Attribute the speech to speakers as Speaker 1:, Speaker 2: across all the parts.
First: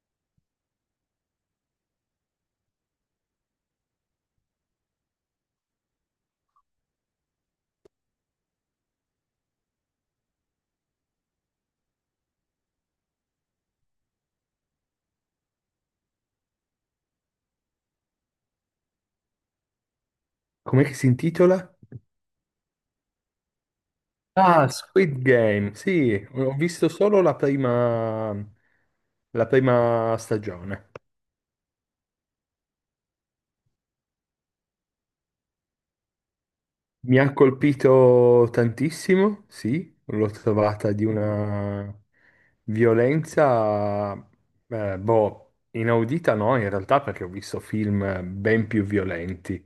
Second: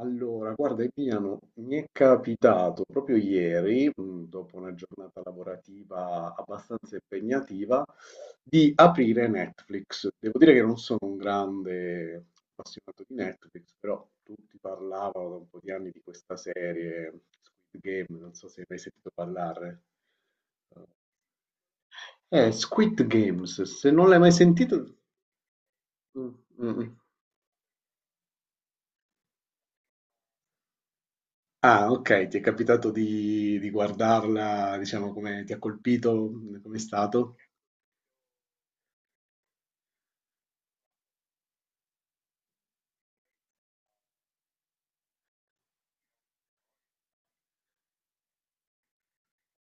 Speaker 1: Allora, guarda Emiliano, mi è capitato proprio ieri, dopo una giornata lavorativa abbastanza impegnativa, di aprire Netflix. Devo dire che non sono un grande appassionato di Netflix, però tutti parlavano da un po' di anni di questa serie, Squid Game, non so se hai mai sentito parlare.
Speaker 2: Com'è che si intitola?
Speaker 1: Squid Games, se non l'hai mai
Speaker 2: Ah,
Speaker 1: sentito...
Speaker 2: Squid Game. Sì,
Speaker 1: Mm,
Speaker 2: ho
Speaker 1: mm.
Speaker 2: visto
Speaker 1: Mm.
Speaker 2: solo la prima stagione.
Speaker 1: Ah, ok, ti è capitato di guardarla, diciamo, come ti ha colpito, come è
Speaker 2: Mi ha
Speaker 1: stato?
Speaker 2: colpito tantissimo, sì, l'ho trovata di una violenza, boh, inaudita no, in realtà perché ho visto film ben più violenti,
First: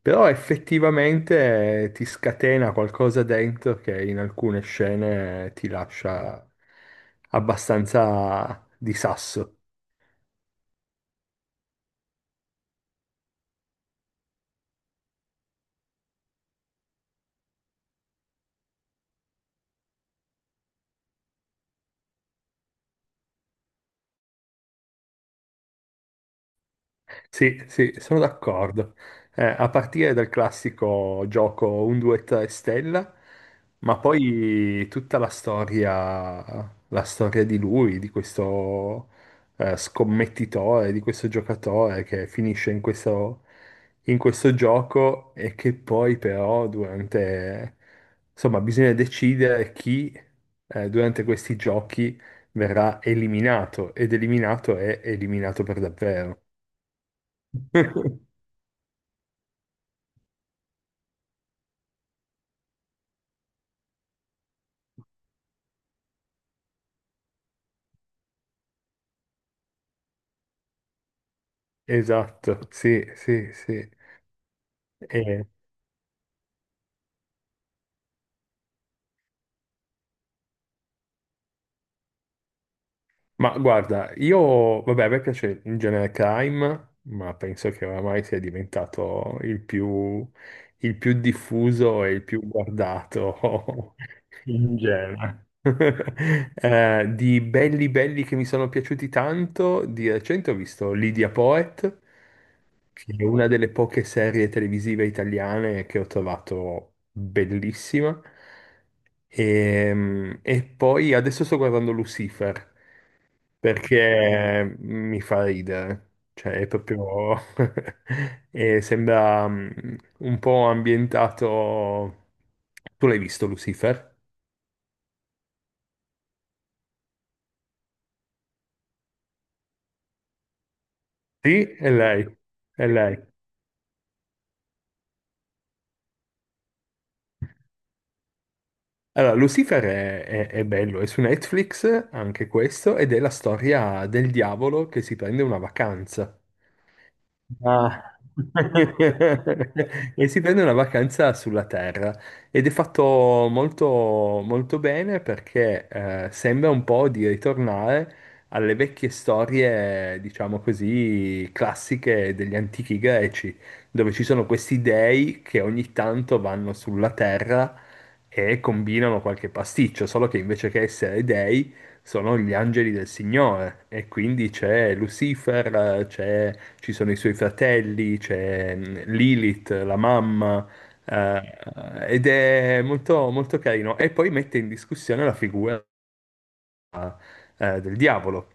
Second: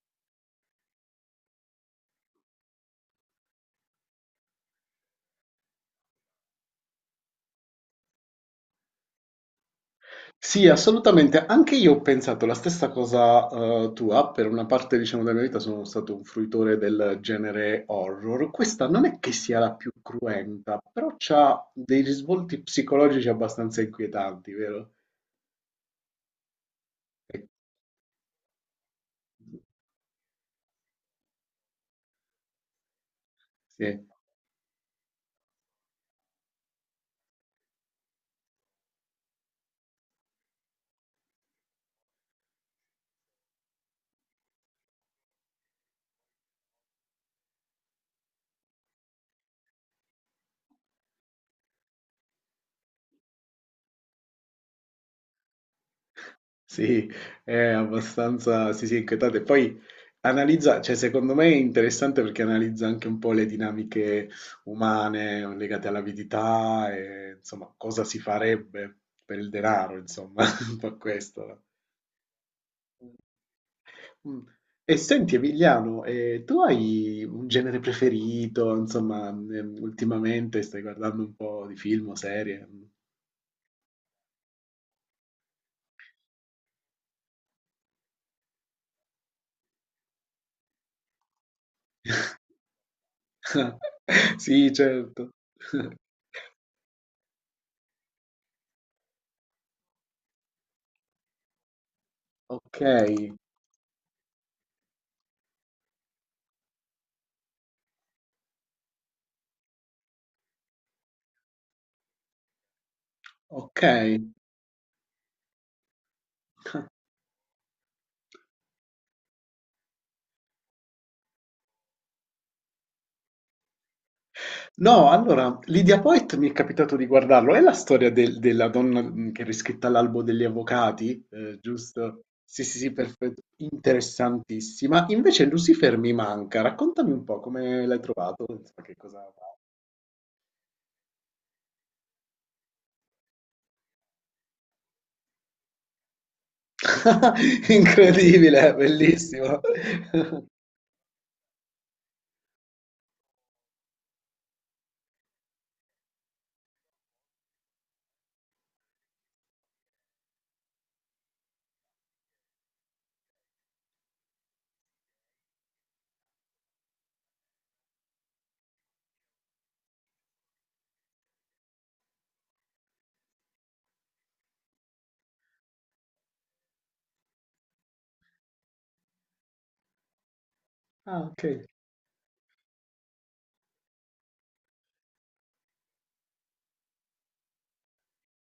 Speaker 2: però effettivamente ti scatena qualcosa dentro che in alcune scene ti lascia abbastanza di sasso.
Speaker 1: Sì, assolutamente, anche io ho pensato la stessa cosa tua, per una parte, diciamo, della mia vita sono stato un fruitore del genere horror. Questa non è che sia la più cruenta, però ha dei risvolti psicologici abbastanza inquietanti, vero? Eh,
Speaker 2: Sì, sì, sono d'accordo. A partire dal classico gioco un, due, tre stella, ma
Speaker 1: Sì.
Speaker 2: poi tutta la storia di lui, di questo scommettitore, di questo giocatore che finisce in questo gioco e che poi però durante, insomma, bisogna decidere chi durante questi giochi verrà eliminato ed eliminato è eliminato per davvero.
Speaker 1: Sì, è abbastanza, sì, sì, inquietante. Poi analizza, cioè secondo me è interessante perché analizza anche un po' le dinamiche umane legate all'avidità e insomma cosa si farebbe per il denaro, insomma, un po' questo, no?
Speaker 2: Esatto, sì, sì, sì.
Speaker 1: Mm. E senti
Speaker 2: Eh,
Speaker 1: Emiliano, tu hai un genere preferito? Insomma, ultimamente stai guardando un po' di film o serie?
Speaker 2: ma guarda, io, vabbè, a me piace in genere crime, ma penso che oramai sia diventato il più diffuso e il più guardato
Speaker 1: Sì,
Speaker 2: in
Speaker 1: certo.
Speaker 2: genere. Di belli belli che mi sono piaciuti tanto, di recente ho visto Lydia Poet,
Speaker 1: Ok,
Speaker 2: che è una delle poche serie televisive italiane che ho trovato bellissima. E, poi adesso sto guardando Lucifer
Speaker 1: ok.
Speaker 2: perché mi fa ridere, cioè è proprio... e sembra un po' ambientato... Tu l'hai visto Lucifer?
Speaker 1: No, allora, Lydia Poet mi è capitato di guardarlo. È la storia della donna che è riscritta all'albo degli avvocati,
Speaker 2: Sì, è
Speaker 1: giusto?
Speaker 2: lei,
Speaker 1: Sì, sì,
Speaker 2: è
Speaker 1: sì,
Speaker 2: lei.
Speaker 1: perfetto. Interessantissima. Invece Lucifer mi manca. Raccontami un po' come l'hai trovato, insomma, che cosa...
Speaker 2: Allora, Lucifer è bello, è su Netflix anche questo, ed è la storia del diavolo che si prende una vacanza. Ah.
Speaker 1: Incredibile, bellissimo.
Speaker 2: E si prende una vacanza sulla Terra ed è fatto molto, molto bene perché sembra un po' di ritornare alle vecchie storie, diciamo così, classiche degli antichi greci, dove ci sono questi dei che ogni tanto vanno sulla Terra e combinano qualche pasticcio, solo che invece che essere dei sono gli angeli del Signore e quindi c'è Lucifer, ci sono i suoi fratelli, c'è Lilith, la mamma,
Speaker 1: Ah, ok.
Speaker 2: eh, ed è molto, molto carino. E poi mette in discussione la figura del diavolo,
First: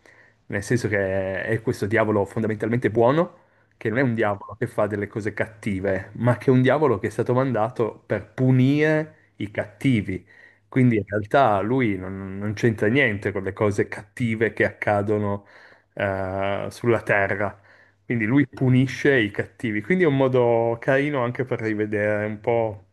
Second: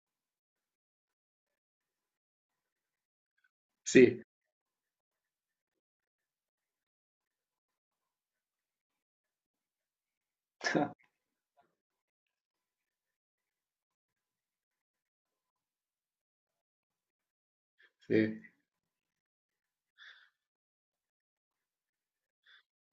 Speaker 2: nel senso che è questo diavolo fondamentalmente buono, che non è un
Speaker 1: Sì.
Speaker 2: diavolo che fa delle cose cattive, ma che è un diavolo che è stato mandato per punire i cattivi. Quindi in realtà lui non c'entra niente con le cose cattive che accadono sulla terra. Quindi
Speaker 1: Sì,
Speaker 2: lui punisce i cattivi. Quindi è un modo carino anche per rivedere un po',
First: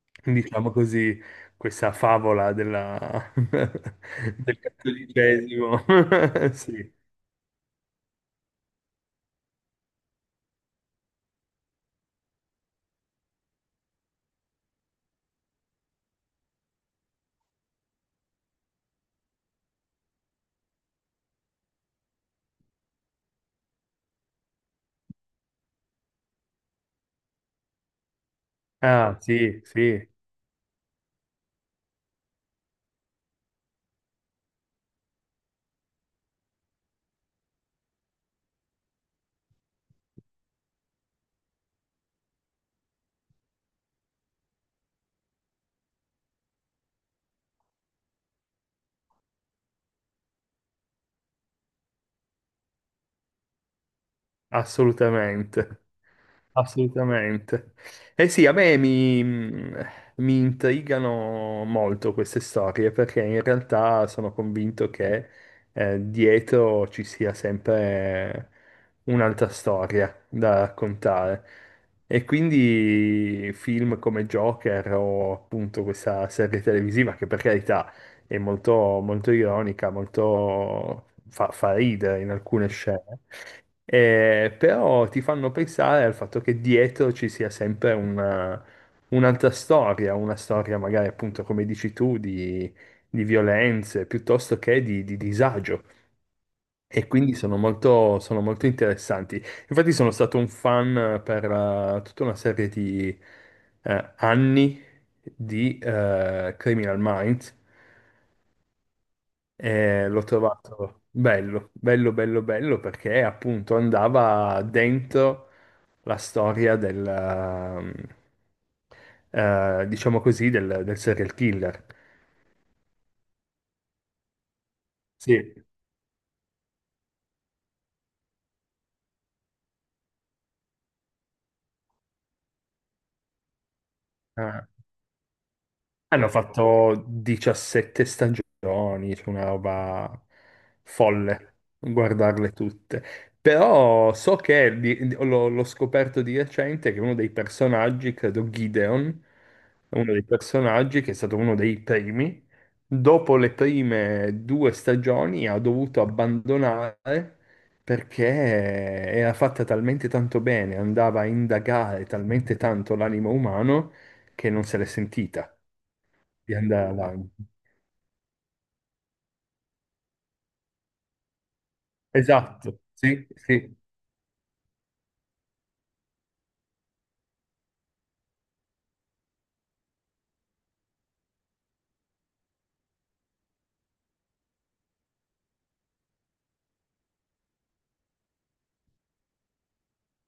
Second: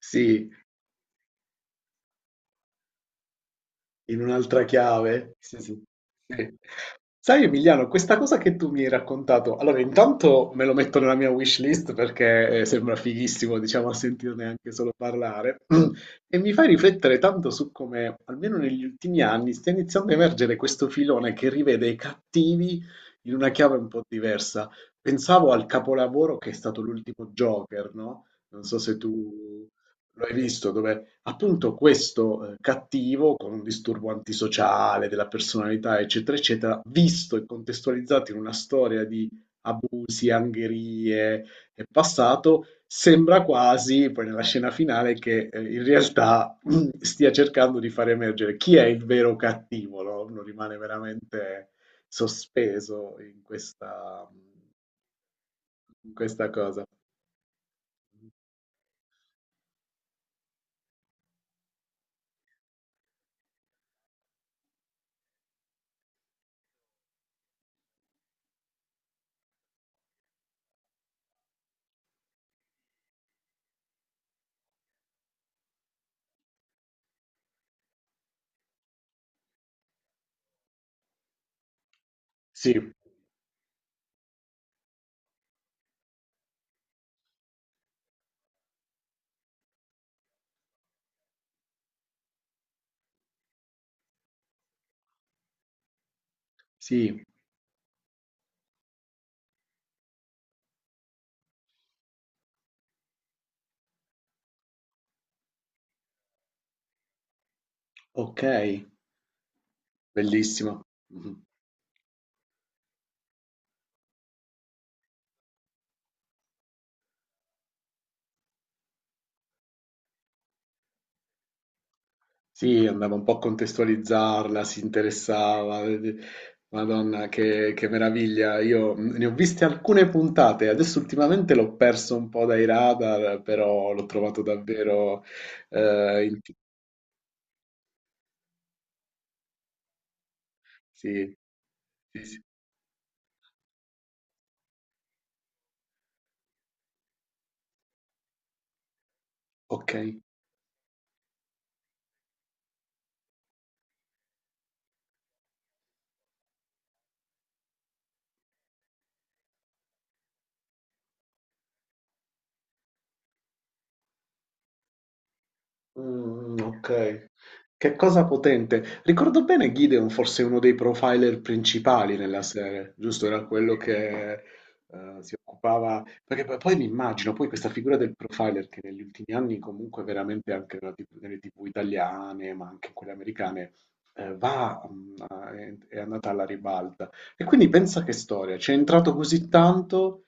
Speaker 1: sì.
Speaker 2: diciamo così, questa favola della...
Speaker 1: In
Speaker 2: del
Speaker 1: un'altra chiave? Sì, sì.
Speaker 2: cattolicesimo.
Speaker 1: Sì.
Speaker 2: Sì.
Speaker 1: Sai Emiliano, questa cosa che tu mi hai raccontato, allora intanto me lo metto nella mia wish list perché sembra fighissimo, diciamo, a sentirne anche solo parlare, e mi fai riflettere tanto su come, almeno negli ultimi anni, stia iniziando a emergere questo filone che rivede i cattivi in una chiave un po' diversa. Pensavo al capolavoro che è stato l'ultimo Joker, no? Non so se
Speaker 2: Ah, sì,
Speaker 1: tu
Speaker 2: sì,
Speaker 1: lo hai visto, dove appunto questo, cattivo con un disturbo antisociale della personalità, eccetera, eccetera, visto e contestualizzato in una storia di abusi, angherie e passato, sembra quasi, poi nella scena finale, che in realtà stia cercando di far emergere chi è il vero cattivo, no? Uno rimane veramente sospeso
Speaker 2: assolutamente.
Speaker 1: in questa cosa.
Speaker 2: Assolutamente. Eh sì, mi intrigano molto queste storie perché in realtà sono convinto che dietro ci sia sempre un'altra storia da raccontare. E quindi film come Joker o appunto questa serie televisiva che per carità è molto, molto ironica, molto fa ridere in alcune
Speaker 1: Sì,
Speaker 2: scene. Però ti fanno pensare al fatto che dietro ci sia sempre un'altra storia, una storia magari appunto come dici tu di violenze piuttosto che di disagio e
Speaker 1: sì,
Speaker 2: quindi sono molto interessanti. Infatti sono stato un fan per tutta una serie di anni di Criminal Minds
Speaker 1: ok,
Speaker 2: e l'ho
Speaker 1: bellissimo.
Speaker 2: trovato
Speaker 1: Mhm.
Speaker 2: bello, bello, bello, bello perché appunto andava dentro la storia diciamo così, del serial killer.
Speaker 1: Sì, andava un po' a contestualizzarla, si
Speaker 2: Sì,
Speaker 1: interessava. Madonna, che meraviglia. Io ne ho viste alcune puntate, adesso ultimamente l'ho perso un po' dai radar, però l'ho trovato
Speaker 2: Ah.
Speaker 1: davvero...
Speaker 2: Hanno
Speaker 1: in-
Speaker 2: fatto 17 stagioni, c'è una roba
Speaker 1: Sì,
Speaker 2: folle
Speaker 1: sì, sì.
Speaker 2: guardarle tutte. Però so che l'ho scoperto di recente che uno dei personaggi, credo Gideon,
Speaker 1: Ok.
Speaker 2: è uno dei personaggi che è stato uno dei primi, dopo le prime due stagioni ha dovuto abbandonare perché era fatta talmente tanto bene, andava a indagare talmente tanto l'animo umano che non se l'è sentita di
Speaker 1: Mm,
Speaker 2: andare
Speaker 1: ok.
Speaker 2: avanti.
Speaker 1: Che cosa potente. Ricordo bene Gideon fosse uno dei profiler principali nella
Speaker 2: Esatto,
Speaker 1: serie, giusto?
Speaker 2: sì,
Speaker 1: Era
Speaker 2: sì.
Speaker 1: quello che si occupava... Perché poi, poi mi immagino poi questa figura del profiler che negli ultimi anni comunque veramente anche nella TV nelle TV italiane, ma anche in quelle americane, va, mm, è andata alla ribalta. E quindi pensa che storia, ci è entrato così tanto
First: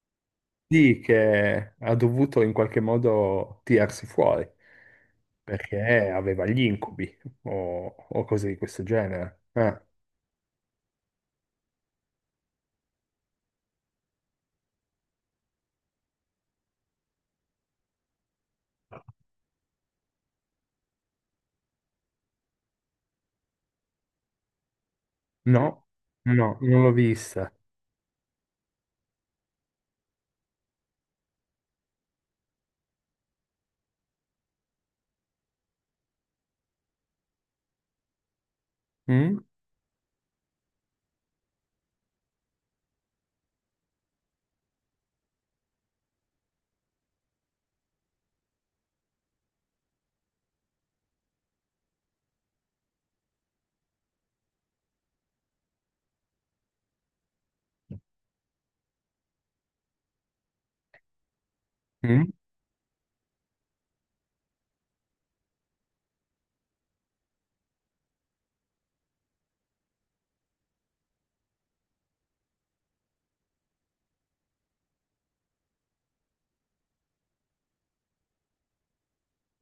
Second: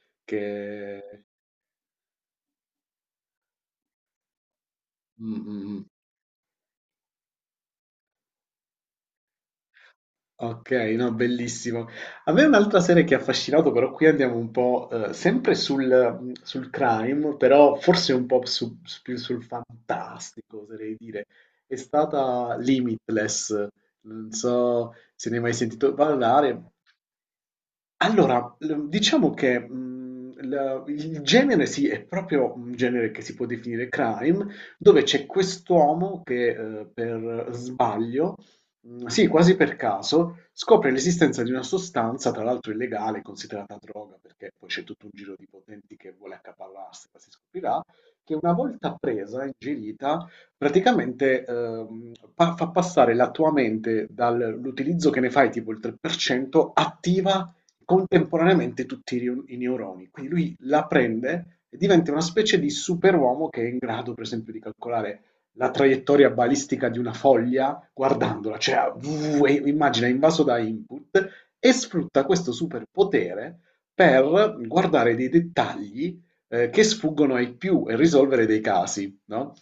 Speaker 2: Sì,
Speaker 1: che...
Speaker 2: che ha dovuto in qualche modo tirarsi fuori
Speaker 1: Mm, mm, mm.
Speaker 2: perché aveva gli incubi o cose di questo genere. Ah,
Speaker 1: Ok, no, bellissimo. A me un'altra serie che ha affascinato, però qui andiamo un po' sempre sul crime, però forse un po' più sul fantastico, oserei dire, è stata Limitless. Non so se ne hai mai
Speaker 2: no,
Speaker 1: sentito
Speaker 2: no,
Speaker 1: parlare.
Speaker 2: non l'ho vista.
Speaker 1: Allora, l diciamo che, l il genere sì, è proprio un genere che si può definire crime, dove c'è quest'uomo che, per sbaglio, sì,
Speaker 2: Mm?
Speaker 1: quasi per caso, scopre l'esistenza di una sostanza, tra l'altro illegale, considerata droga, perché poi c'è tutto un giro di potenti che vuole accaparrarsela, si scoprirà, che una volta presa, ingerita, praticamente, pa fa passare la tua mente dall'utilizzo che ne fai tipo il 3%, attiva contemporaneamente tutti i i neuroni. Quindi lui la prende e diventa una
Speaker 2: Mm?
Speaker 1: specie di superuomo che è in grado, per esempio, di calcolare la traiettoria balistica di una foglia guardandola, cioè e immagina invaso da input e sfrutta questo superpotere per guardare dei dettagli che sfuggono ai più e risolvere dei casi, no?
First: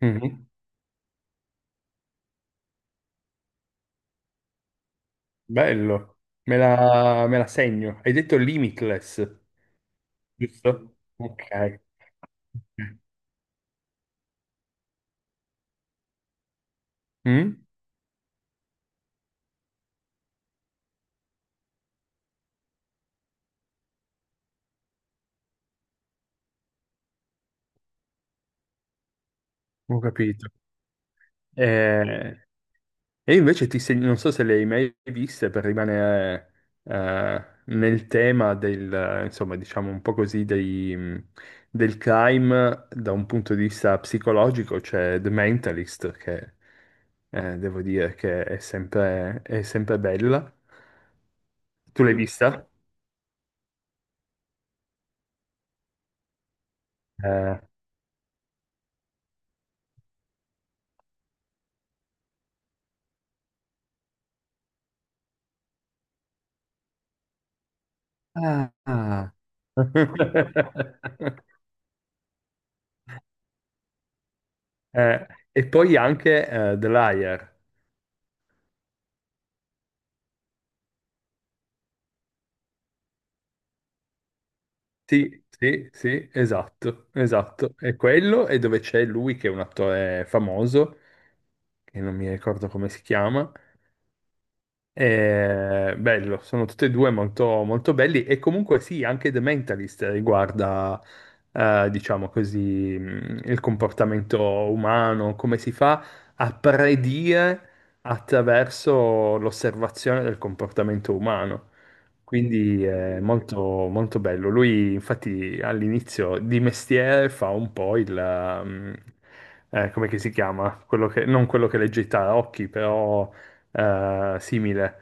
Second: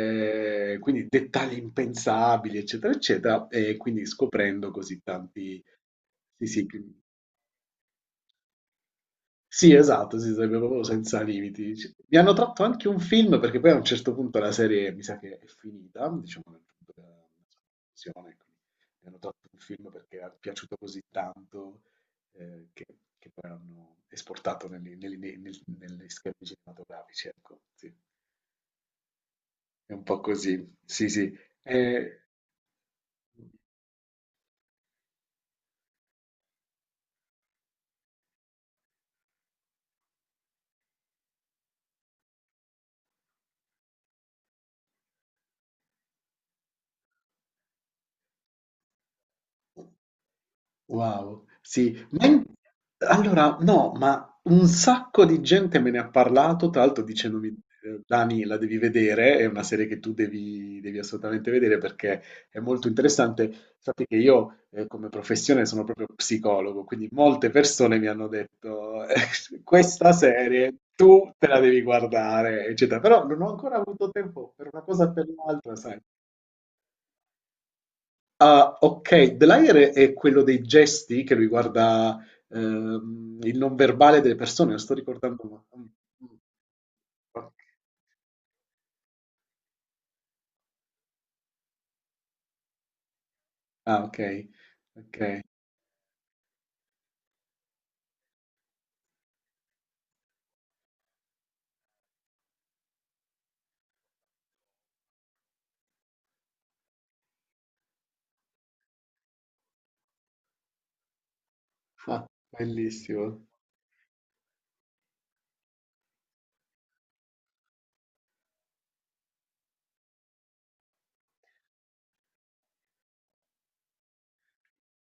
Speaker 2: Mhm.
Speaker 1: Quindi dettagli impensabili, eccetera, eccetera, e quindi scoprendo così tanti,
Speaker 2: Bello,
Speaker 1: sì, sì,
Speaker 2: me la segno. Hai detto limitless,
Speaker 1: sì, esatto, sì, sarebbe proprio
Speaker 2: giusto?
Speaker 1: senza
Speaker 2: Ok.
Speaker 1: limiti. C- Mi hanno tratto
Speaker 2: Ok.
Speaker 1: anche un film perché poi a un certo punto la serie mi sa che è finita, diciamo nel punto della
Speaker 2: Mm?
Speaker 1: conclusione, quindi mi hanno tratto un film perché è piaciuto così tanto eh, che, che poi hanno esportato negli schermi cinematografici, ecco, sì. È
Speaker 2: Ho
Speaker 1: un po'
Speaker 2: capito.
Speaker 1: così, sì, sì. Eh,
Speaker 2: Eh, E invece non so se le hai mai viste per rimanere nel tema del, insomma, diciamo un po' così dei, del crime da un punto di vista psicologico, c'è The Mentalist, che devo dire che è sempre bella.
Speaker 1: wow, sì,
Speaker 2: Tu l'hai
Speaker 1: ma in-
Speaker 2: vista?
Speaker 1: allora no, ma un sacco di gente me ne ha parlato, tra l'altro dicendomi,
Speaker 2: Eh,
Speaker 1: Dani, la devi vedere, è una serie che tu devi assolutamente vedere perché è molto interessante. Sappi che io come professione sono proprio psicologo, quindi molte persone mi hanno
Speaker 2: ah.
Speaker 1: detto,
Speaker 2: ah.
Speaker 1: questa serie tu te la devi guardare, eccetera, però non ho ancora avuto tempo per una cosa o per
Speaker 2: E
Speaker 1: l'altra,
Speaker 2: poi
Speaker 1: sai.
Speaker 2: anche The Liar.
Speaker 1: Ah, ok. The Liar è quello dei gesti che riguarda il non verbale delle persone, lo sto ricordando.
Speaker 2: Sì, sì,
Speaker 1: Mm.
Speaker 2: sì, esatto,
Speaker 1: Ok.
Speaker 2: esatto. È quello e dove c'è lui che è un attore famoso, che non mi ricordo come si chiama,
Speaker 1: Ah, ok. Ok.
Speaker 2: bello, sono tutti e due molto, molto belli e comunque sì, anche The Mentalist riguarda, diciamo così, il comportamento umano, come si fa a predire attraverso l'osservazione del comportamento umano.
Speaker 1: Ah,
Speaker 2: Quindi è
Speaker 1: bellissimo.
Speaker 2: molto, molto bello. Lui infatti all'inizio di mestiere fa un po' il... come che si chiama? Quello che- non quello che legge i tarocchi, però simile.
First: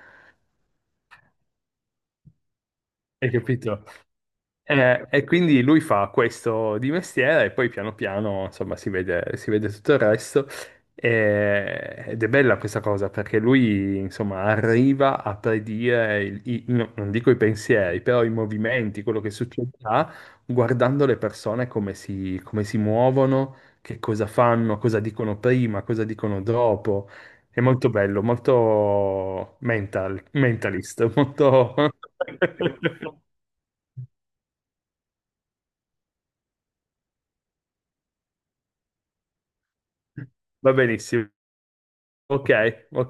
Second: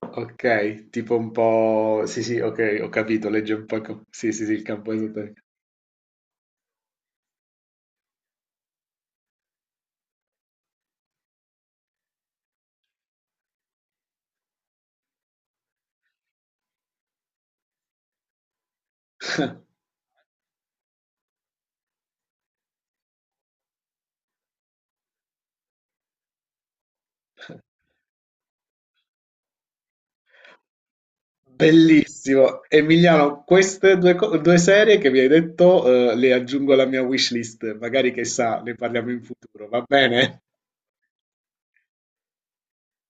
Speaker 1: Ok, tipo un po'... Sì, sì, ok, ho capito,
Speaker 2: Hai
Speaker 1: legge un po'...
Speaker 2: capito?
Speaker 1: Sì, sì, sì, il campo
Speaker 2: E
Speaker 1: esoterico.
Speaker 2: quindi lui fa questo di mestiere e poi piano piano, insomma, si vede tutto il resto. Ed è bella questa cosa perché lui, insomma, arriva a predire, no, non dico i pensieri, però i movimenti, quello che succederà, guardando le persone come si muovono, che cosa fanno, cosa dicono prima, cosa dicono dopo. È molto bello, mentalist, molto...
Speaker 1: Bellissimo. Emiliano, queste due, due serie che mi hai detto, le aggiungo alla mia wishlist, magari che sa, ne parliamo in futuro, va bene?
Speaker 2: Va benissimo. Ok, ok.